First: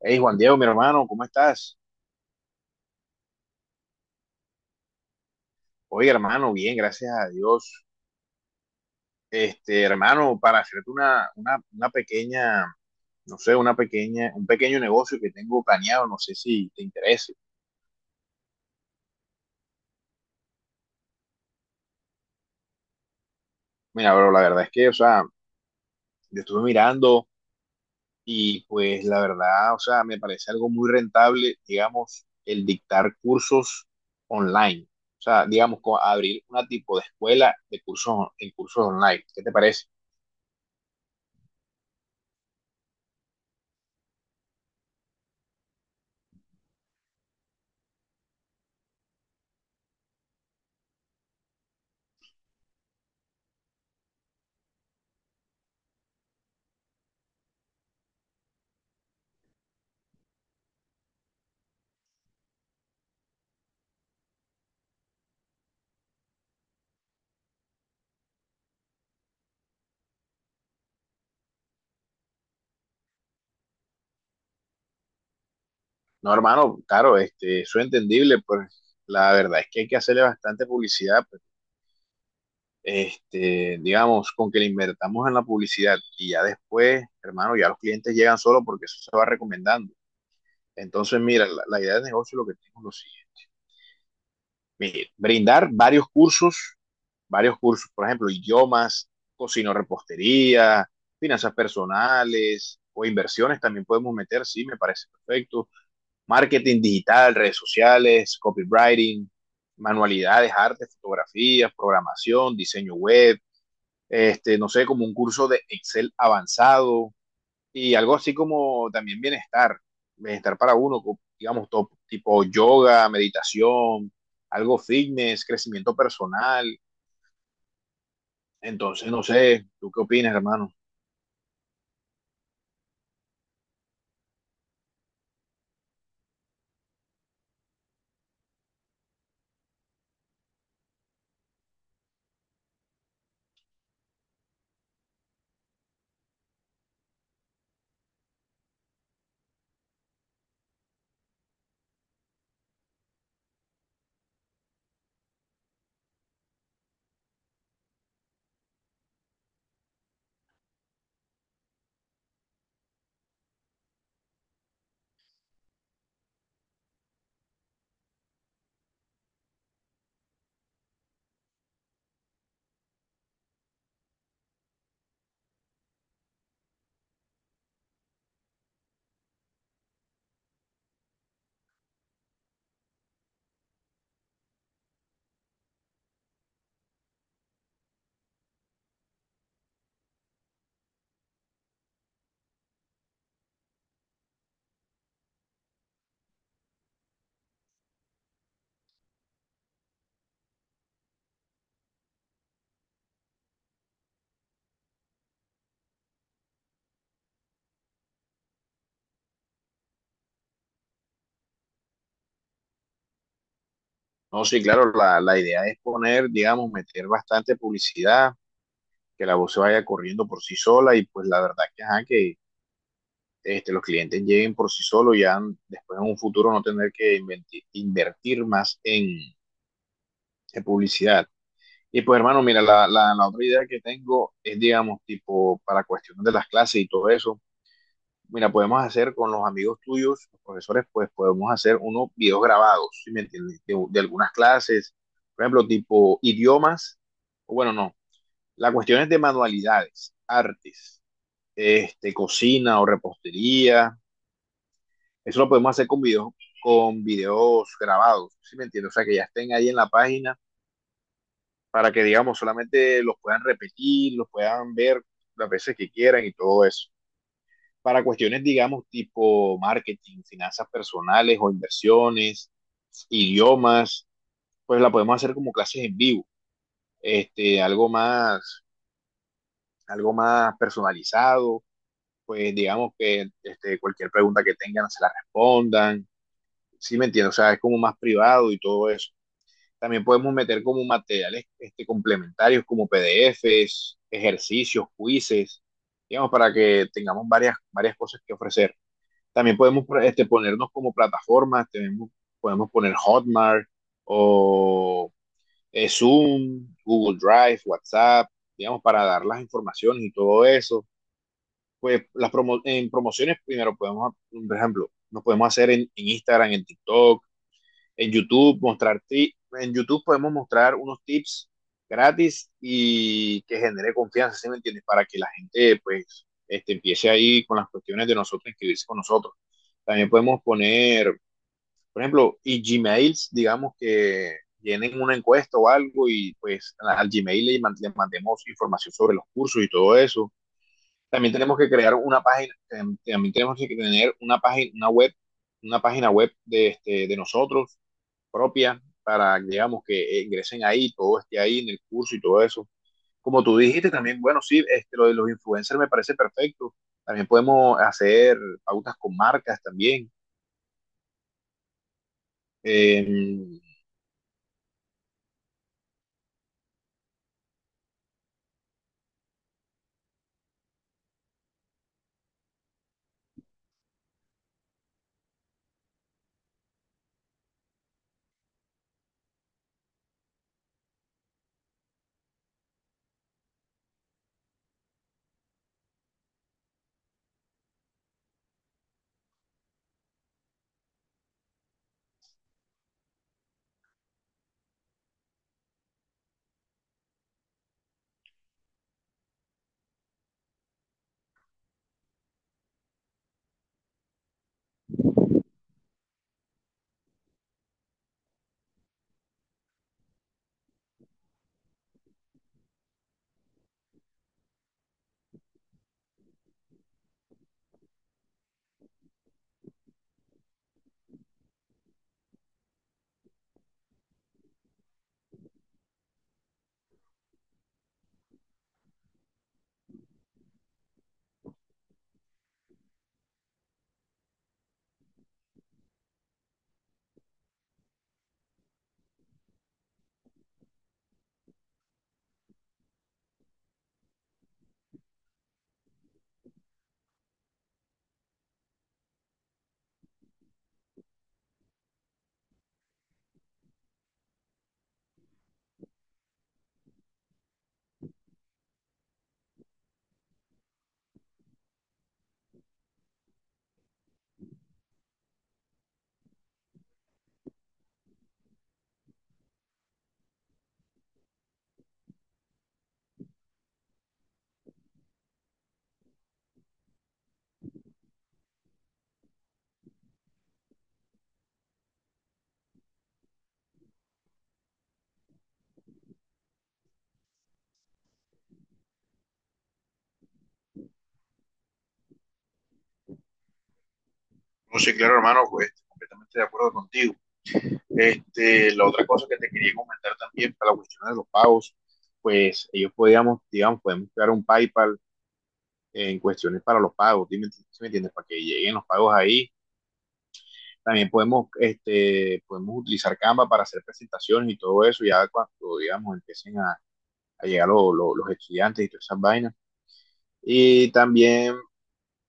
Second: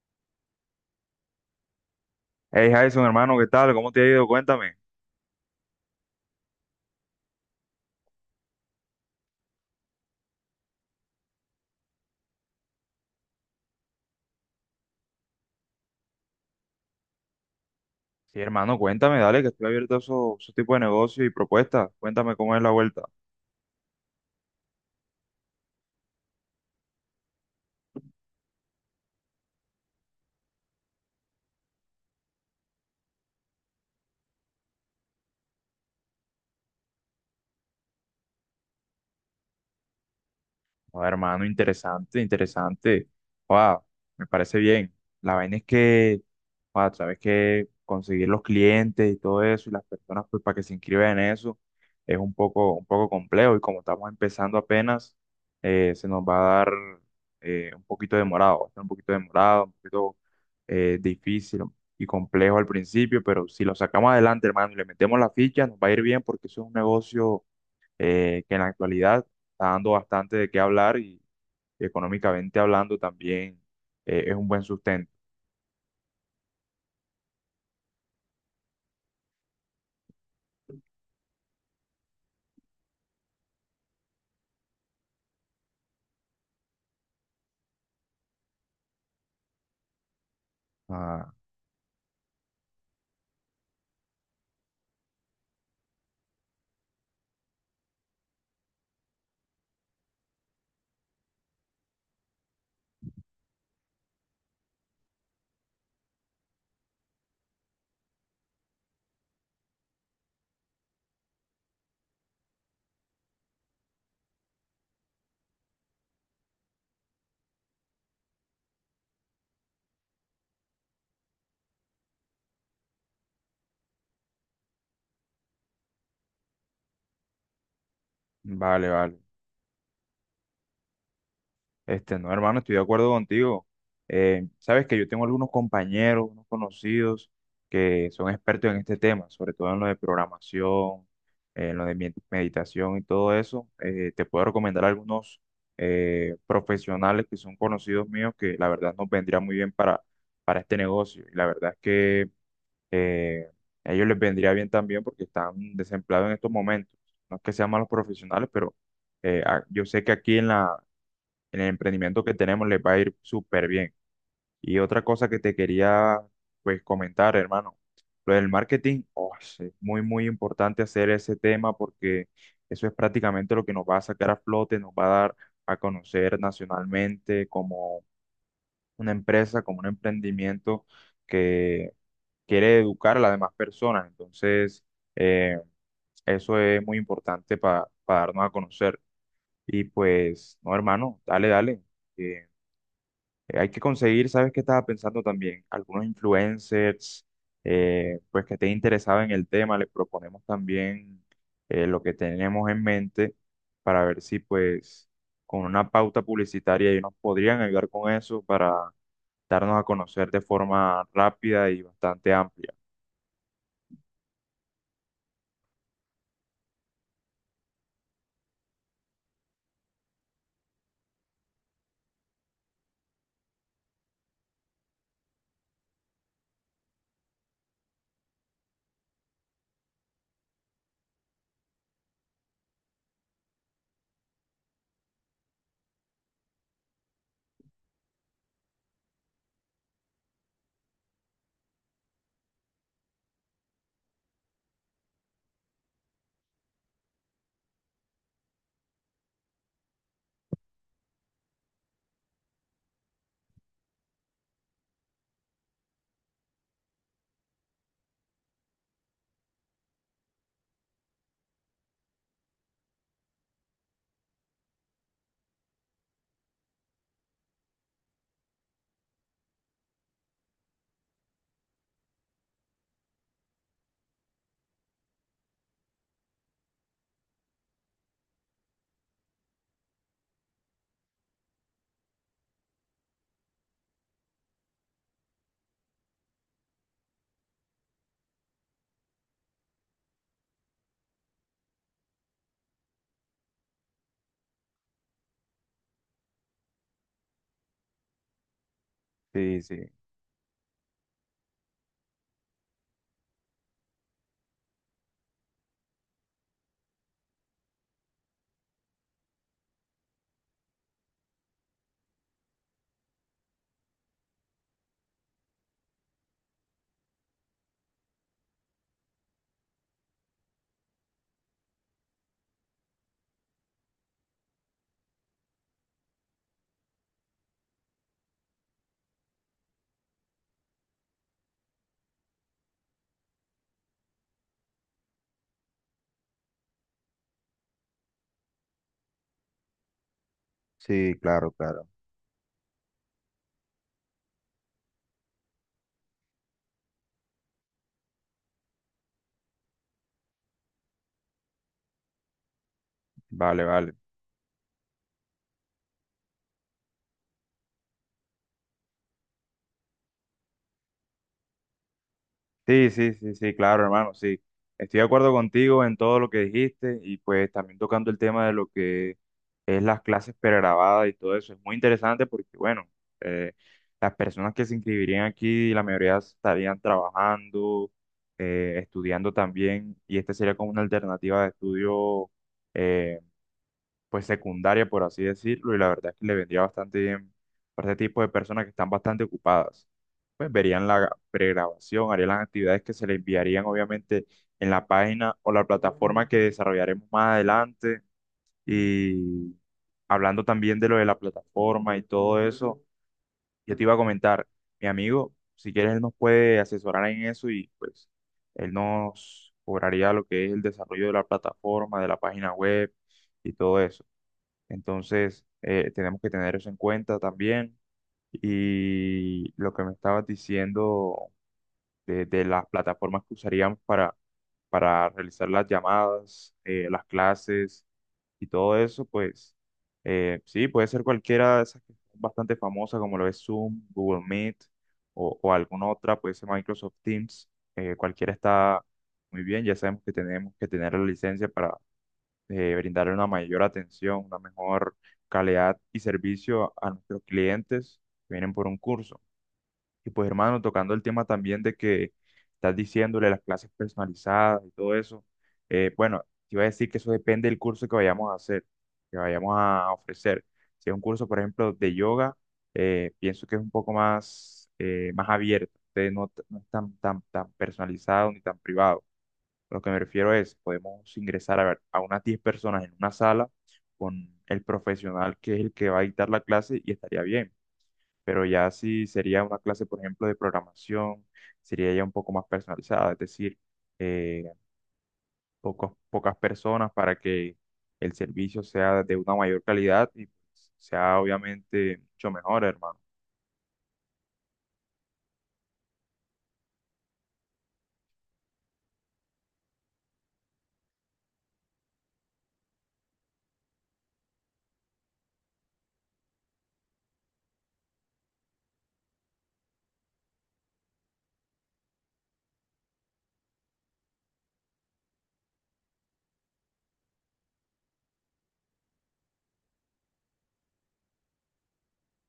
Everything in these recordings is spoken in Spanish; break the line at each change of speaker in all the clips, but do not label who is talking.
Hey, Juan Diego, mi hermano, ¿cómo estás?
Hey Jason, hermano, ¿qué tal? ¿Cómo te ha ido? Cuéntame.
Oye, hermano, bien, gracias a Dios. Este, hermano, para hacerte una pequeña, no sé, una pequeña, un pequeño negocio que tengo planeado, no sé si te interese.
Sí, hermano, cuéntame, dale, que estoy abierto a esos tipos de negocios y propuestas. Cuéntame cómo es la vuelta.
Mira, pero la verdad es que, o sea, yo estuve mirando y pues la verdad, o sea, me parece algo muy rentable, digamos, el dictar cursos online. O sea, digamos, abrir una tipo de escuela de cursos, en cursos online. ¿Qué te parece?
Oh, hermano, interesante, interesante. Wow, me parece bien. La vaina es que, wow, sabes que conseguir los clientes y todo eso y las personas pues para que se inscriban en eso es un poco complejo y como estamos empezando apenas, se nos va a dar un poquito demorado, va a estar un poquito demorado, un poquito difícil y complejo al principio, pero si lo sacamos adelante, hermano, y le metemos la ficha, nos va a ir bien porque eso es un negocio que en la actualidad está dando bastante de qué hablar y económicamente hablando también es un buen sustento.
No, hermano, claro, este, eso es entendible, pues la verdad es que hay que hacerle bastante publicidad, pues, este, digamos, con que le invertamos en la publicidad y ya después, hermano, ya los clientes llegan solo porque eso se va recomendando. Entonces,
Ah,
mira, la idea de negocio lo que tengo es lo siguiente. Mire, brindar varios cursos, por ejemplo, idiomas, cocino repostería, finanzas personales o inversiones también podemos meter, sí, me parece perfecto marketing digital, redes sociales, copywriting, manualidades, artes, fotografías, programación, diseño web, este, no sé, como un curso de Excel avanzado y algo así como también bienestar, bienestar para uno, digamos, tipo yoga, meditación, algo fitness, crecimiento personal.
vale,
Entonces,
vale.
no sé, ¿tú qué opinas, hermano?
No, hermano, estoy de acuerdo contigo. Sabes que yo tengo algunos compañeros, unos conocidos que son expertos en este tema, sobre todo en lo de programación, en lo de meditación y todo eso. Te puedo recomendar algunos profesionales que son conocidos míos que la verdad nos vendría muy bien para este negocio. Y la verdad es que eh, a ellos les vendría bien también porque están desempleados en estos momentos. No es que sean malos profesionales, pero yo sé que aquí en en el emprendimiento que tenemos les va a ir súper bien. Y otra cosa que te quería pues comentar, hermano, lo del marketing, oh, es muy, muy importante hacer ese tema porque eso es prácticamente lo que nos va a sacar a flote, nos va a dar a conocer nacionalmente como una empresa, como un emprendimiento que quiere educar a las demás personas. Entonces, eh, eso es muy importante para darnos a conocer. Y pues, no, hermano, dale, dale. Que, hay que conseguir, ¿sabes qué estaba pensando también? Algunos influencers, pues que estén interesados en el tema, les proponemos también lo que tenemos en mente para ver si pues con una pauta publicitaria ellos nos podrían ayudar con eso para darnos a conocer de forma rápida y bastante amplia.
No, sí, claro, la idea es poner, digamos, meter bastante publicidad, que la voz se vaya corriendo por sí sola y pues la verdad que, ajá, que este, los clientes lleguen por sí solos ya después en un futuro no tener que invertir más en, publicidad. Y pues hermano, mira, la otra idea que tengo es, digamos, tipo para cuestiones de las clases y todo eso, mira, podemos hacer con los amigos tuyos, los profesores, pues podemos hacer unos videos grabados, ¿sí me entiendes? Algunas clases, por ejemplo, tipo idiomas, o bueno, no, la cuestión es de manualidades, artes, este, cocina o repostería. Eso lo podemos hacer con videos grabados, ¿sí me entiendes? O sea, que ya estén ahí en la página para que, digamos, solamente los puedan repetir, los puedan ver las veces que quieran y todo eso. Para cuestiones, digamos, tipo marketing, finanzas personales o inversiones, idiomas, pues la podemos hacer como clases en vivo, este, algo más personalizado, pues digamos que este, cualquier pregunta que tengan se la respondan, ¿sí me entiendes? O sea, es como más privado y todo eso. También podemos meter como materiales este, complementarios como PDFs, ejercicios, quizzes, digamos, para que tengamos varias, varias cosas que ofrecer. También
Sí,
podemos
sí.
este, ponernos como plataformas, tenemos, podemos poner Hotmart o Zoom, Google Drive, WhatsApp, digamos, para dar las informaciones y todo eso. Pues las promociones primero podemos, por ejemplo, nos podemos hacer en Instagram, en TikTok, en YouTube, mostrar ti en YouTube podemos mostrar unos tips gratis y que genere confianza, ¿sí me entiendes? Para que la gente pues este, empiece ahí con las cuestiones de nosotros, inscribirse con nosotros. También podemos poner, por ejemplo, y Gmails, digamos que llenen una encuesta o algo y pues al Gmail le mandemos información sobre los cursos y todo eso.
Sí,
También
claro,
tenemos que
claro.
crear una página, em, también tenemos que tener una página, una web, una página web de, este, de nosotros propia para, digamos, que ingresen ahí, todo esté ahí en el curso y todo eso. Como tú
Vale,
dijiste
vale.
también, bueno, sí, este, lo de los influencers me parece perfecto. También podemos hacer pautas con marcas también.
Sí, sí, sí, sí,
Eh,
claro, hermano, sí. Estoy de acuerdo contigo en todo lo que dijiste y pues también tocando el tema de lo que es las clases pregrabadas y todo eso. Es muy interesante porque, bueno, eh, las personas que se inscribirían aquí, la mayoría estarían trabajando, estudiando también y esta sería como una alternativa de estudio eh, pues secundaria, por así decirlo, y la verdad es que le vendría bastante bien para este tipo de personas que están bastante ocupadas. Pues verían la pregrabación, harían las actividades que se le enviarían obviamente en la página o la plataforma que desarrollaremos más adelante. Y hablando también de lo de la plataforma y todo eso, yo te iba a comentar, mi amigo, si quieres, él nos puede asesorar en eso y pues él nos cobraría lo que es el desarrollo de la plataforma, de la página web y todo eso. Entonces, tenemos que tener eso en cuenta también. Y lo que me estabas diciendo de las plataformas que usaríamos para realizar las llamadas, las clases y todo eso, pues sí, puede ser cualquiera de esas que son bastante famosas, como lo es Zoom, Google Meet o alguna otra, puede ser Microsoft Teams. Cualquiera está muy bien, ya sabemos que tenemos que tener la licencia, brindar una mayor atención, una mejor calidad y servicio a nuestros clientes que vienen por un curso. Y pues hermano, tocando el tema también de que estás diciéndole las clases personalizadas y todo eso, bueno, te iba a decir que eso depende del curso que vayamos a hacer, que vayamos a ofrecer. Si es un curso, por ejemplo, de yoga, pienso que es un poco más, más abierto, entonces no, no es tan, tan, tan personalizado ni tan privado. Lo que me refiero es, podemos ingresar a, ver, a unas 10 personas en una sala con el profesional que es el que va a dictar la clase y estaría bien. Pero ya si sería una clase, por ejemplo, de programación, sería ya un poco más personalizada, es decir, eh, pocas personas para que el servicio sea de una mayor calidad y sea obviamente mucho mejor, hermano.
no sé, claro, hermano, pues completamente de acuerdo contigo. Este, la otra cosa que te quería comentar también para la cuestión de los pagos, pues ellos podíamos, digamos, podemos crear un PayPal en cuestiones para los pagos, ¿sí me entiendes? Para que lleguen los pagos ahí. También podemos, este, podemos utilizar Canva para hacer presentaciones y todo eso, ya cuando, digamos, empiecen a llegar los estudiantes y todas esas vainas. Y también,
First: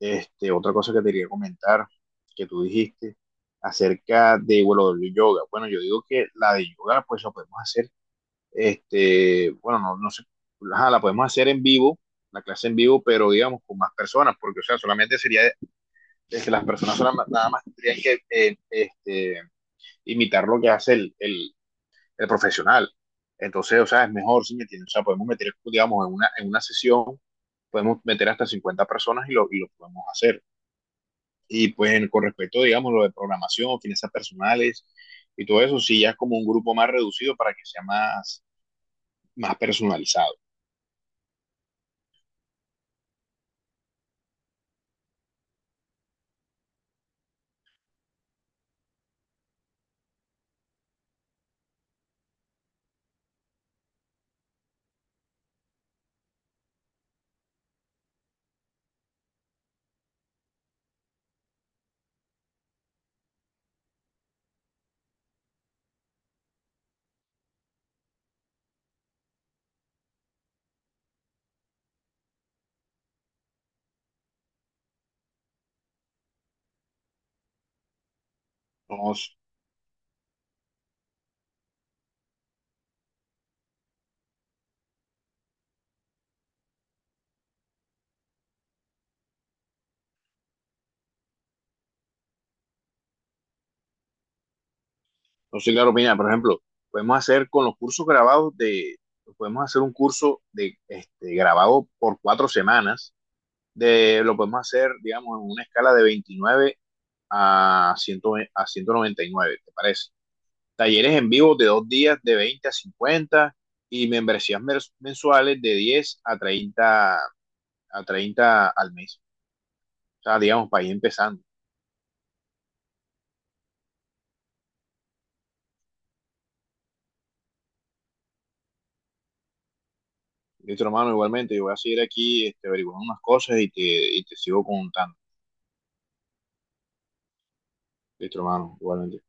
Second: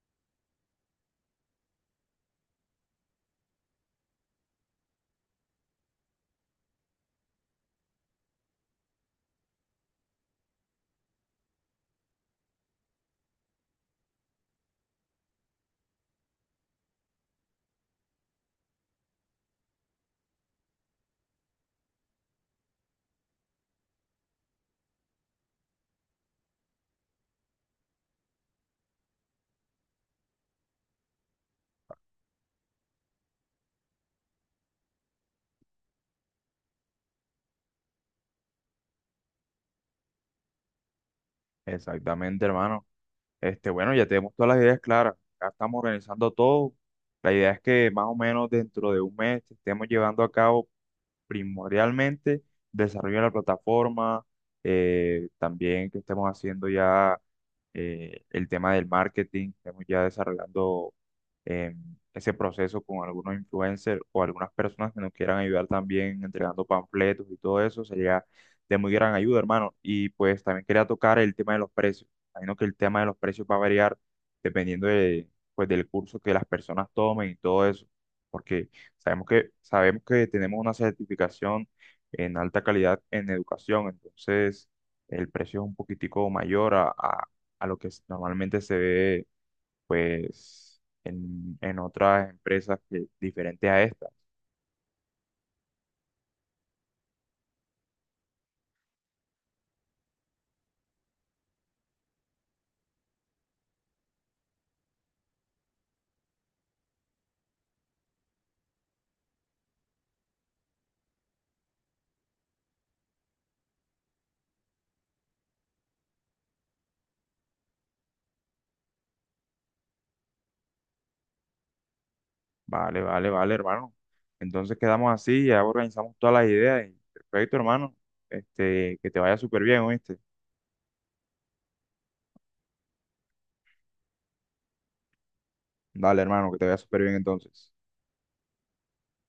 este, otra cosa que te quería comentar, que tú dijiste acerca de, bueno, del yoga. Bueno, yo digo que la de yoga, pues la podemos hacer, este, bueno, no, no sé, ajá, la podemos hacer en vivo, la clase en vivo, pero digamos con más personas, porque, o sea, solamente sería, este, las personas nada más tendrían que, este, imitar lo que hace el profesional. Entonces, o sea, es mejor si me entiendes. O sea, podemos meter, digamos, en una sesión, podemos meter hasta 50 personas y y lo podemos hacer. Y pues con respecto, digamos, lo de programación, finanzas personales y todo eso, sí, ya es como un grupo más reducido para que sea más, más personalizado.
Exactamente, hermano. Este, bueno, ya tenemos todas las ideas claras. Ya estamos organizando todo. La idea es que más o menos dentro de un mes estemos llevando a cabo primordialmente desarrollo de la plataforma, también que estemos haciendo ya el tema del marketing, estemos ya desarrollando eh, ese proceso con algunos influencers o algunas personas que nos quieran ayudar también entregando panfletos y todo eso, sería de muy gran ayuda, hermano. Y pues también quería tocar el tema de los precios. Imagino que el tema de los precios va a variar dependiendo de, pues, del curso que las personas tomen y todo eso, porque
No,
sabemos que, sabemos que tenemos una certificación en alta calidad en educación, entonces el precio es un poquitico mayor a lo que normalmente se ve pues en otras empresas que, diferentes a estas.
no sé, claro, opinión, por ejemplo, podemos hacer con los cursos grabados de, podemos hacer un curso de, este, grabado por 4 semanas de, lo podemos hacer, digamos, en una escala de 29 a, 100 a 199, ¿te parece? Talleres en vivo de 2 días, de 20 a 50 y membresías mensuales de 10 a 30 a 30 al mes. O sea, digamos, para ir empezando.
Vale, vale, vale, hermano. Entonces quedamos así, ya organizamos todas las ideas y perfecto, hermano. Este, que te vaya súper bien, ¿oíste?
Listo, hermano, igualmente, yo voy a seguir aquí este, averiguando unas cosas y te sigo contando.
Dale, hermano, que te vaya súper bien entonces.
Listo, hermano, igualmente.